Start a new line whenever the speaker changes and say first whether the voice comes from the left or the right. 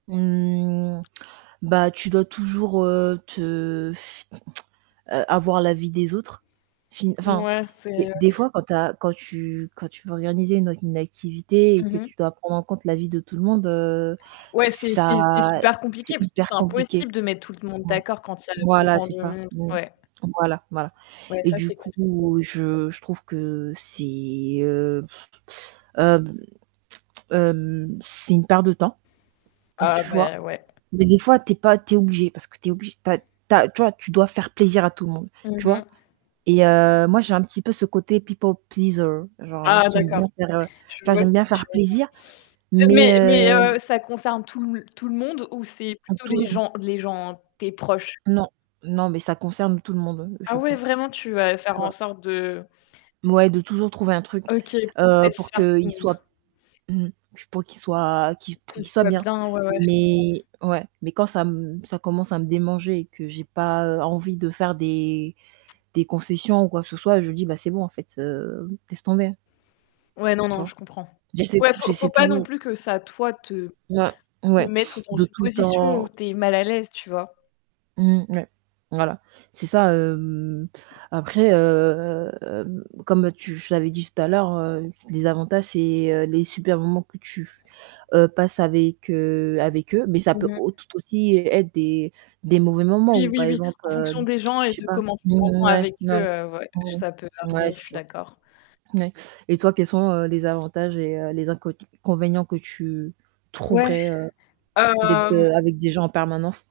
right: Mmh, bah tu dois toujours, heu, te f heu, avoir l'avis des autres. Enfin enfin,
left: Mouais, c'est,
right: des
left: heu
right: des fois quand tu as, quand tu quand tu veux organiser une auc une activité et
left: Mmh
right: que
left: mh.
right: tu dois prendre en compte l'avis de tout le monde, heu,
left: Ouais, c'est
right: ça
left: c'est c'est super compliqué,
right: c'est
left: parce que c'est
right: hyper compliqué.
left: impossible de mettre tout le monde
right: Mmh
left: d'accord, quand il y a, heu,
right: Voilà,
left: autant
right: c'est
left: de
right: ça.
left: monde,
right: Mmh.
left: ouais.
right: Voilà, voilà
left: Ouais,
right: et
left: ça,
right: du
left: c'est compliqué.
right: coup, je je trouve que c'est, heu, hem, hem, c'est une perte de temps,
left: Ah,
right: tu vois?
left: beh, ouais.
right: Mais des fois, tu es pas tu es obligé parce que tu es oblig tu as tu as tu vois? Tu dois faire plaisir à tout le monde,
left: Mmh
right: tu vois?
left: mh.
right: Et heu, moi, j'ai un petit peu ce côté people pleaser, genre
left: Ah
right: qui aime
left: d'accord.
right: bien faire, heu,
left: Je
right: genre
left: vois ce
right: j'aime
left: que
right: bien
left: tu
right: faire
left: veux
right: plaisir,
left: dire.
right: mais
left: Mais mais
right: heu
left: heu, ça concerne tout l tout le monde ou c'est
right: À
left: plutôt
right: tout
left: les
right: le monde.
left: gens les gens tes proches?
right: Non, non, mais ça concerne tout le monde,
left: Ah,
right: je
left: ouais,
right: pense,
left: vraiment, tu vas faire
right: tu
left: en
right: vois?
left: sorte de
right: Ouais, de toujours trouver un truc,
left: OK,
right: heu, pour
left: satisfaire tout le
right: qu'il
left: monde.
right: soit, mmh mh, pour qu'il soit qu'il pour
left: Qu'il
right: qu'il soit
left: soit
right: bien,
left: bien, ouais, ouais, je
right: mais
left: comprends.
right: ouais, mais quand ça m ça commence à me démanger, et que j'ai pas, heu, envie de faire des des concessions ou quoi que ce soit, je dis: «Bah c'est bon, en fait, heu, laisse tomber».
left: Ouais, non,
right: Tu
left: non,
right: vois?
left: je comprends.
right: J'essaie
left: Ouais, faut faut
right: j'essaie
left: pas non
right: toujours
left: plus que ça, toi, te
right: Ouais,
left: te
right: ouais,
left: mettre dans
right: de
left: une
right: tout le
left: position où
right: temps
left: tu es mal à l'aise, tu vois?
right: Mmh, ouais, voilà, c'est ça, hem, après, heu, comme tu je te l'avais dit tout à l'heure, heu, les avantages, c'est, heu, les super moments que tu f heu, passes avec, heu, avec eux, mais ça
left: Mmh
right: peut
left: mh.
right: au tout aussi être des des mauvais moments
left: Oui,
right: ou
left: oui,
right: par
left: oui,
right: exemple,
left: en fonction
right: hem,
left: des gens, et
right: je sais
left: de
right: pas.
left: comment tu
right: Mmh
left: t'entends
right: ouais,
left: avec eux,
right: ouais.
left: heu, ouais, heu, j
right: Mmh,
left: ça peut
right: ouais,
left: varier, je
right: c'est
left: suis
right: ça.
left: d'accord.
right: N ouais et toi, quels sont, heu, les avantages et heu, les incot inconvénients que tu
left: Ouais.
right: trouverais, heu, d'être
left: Hem
right: de avec des gens en permanence?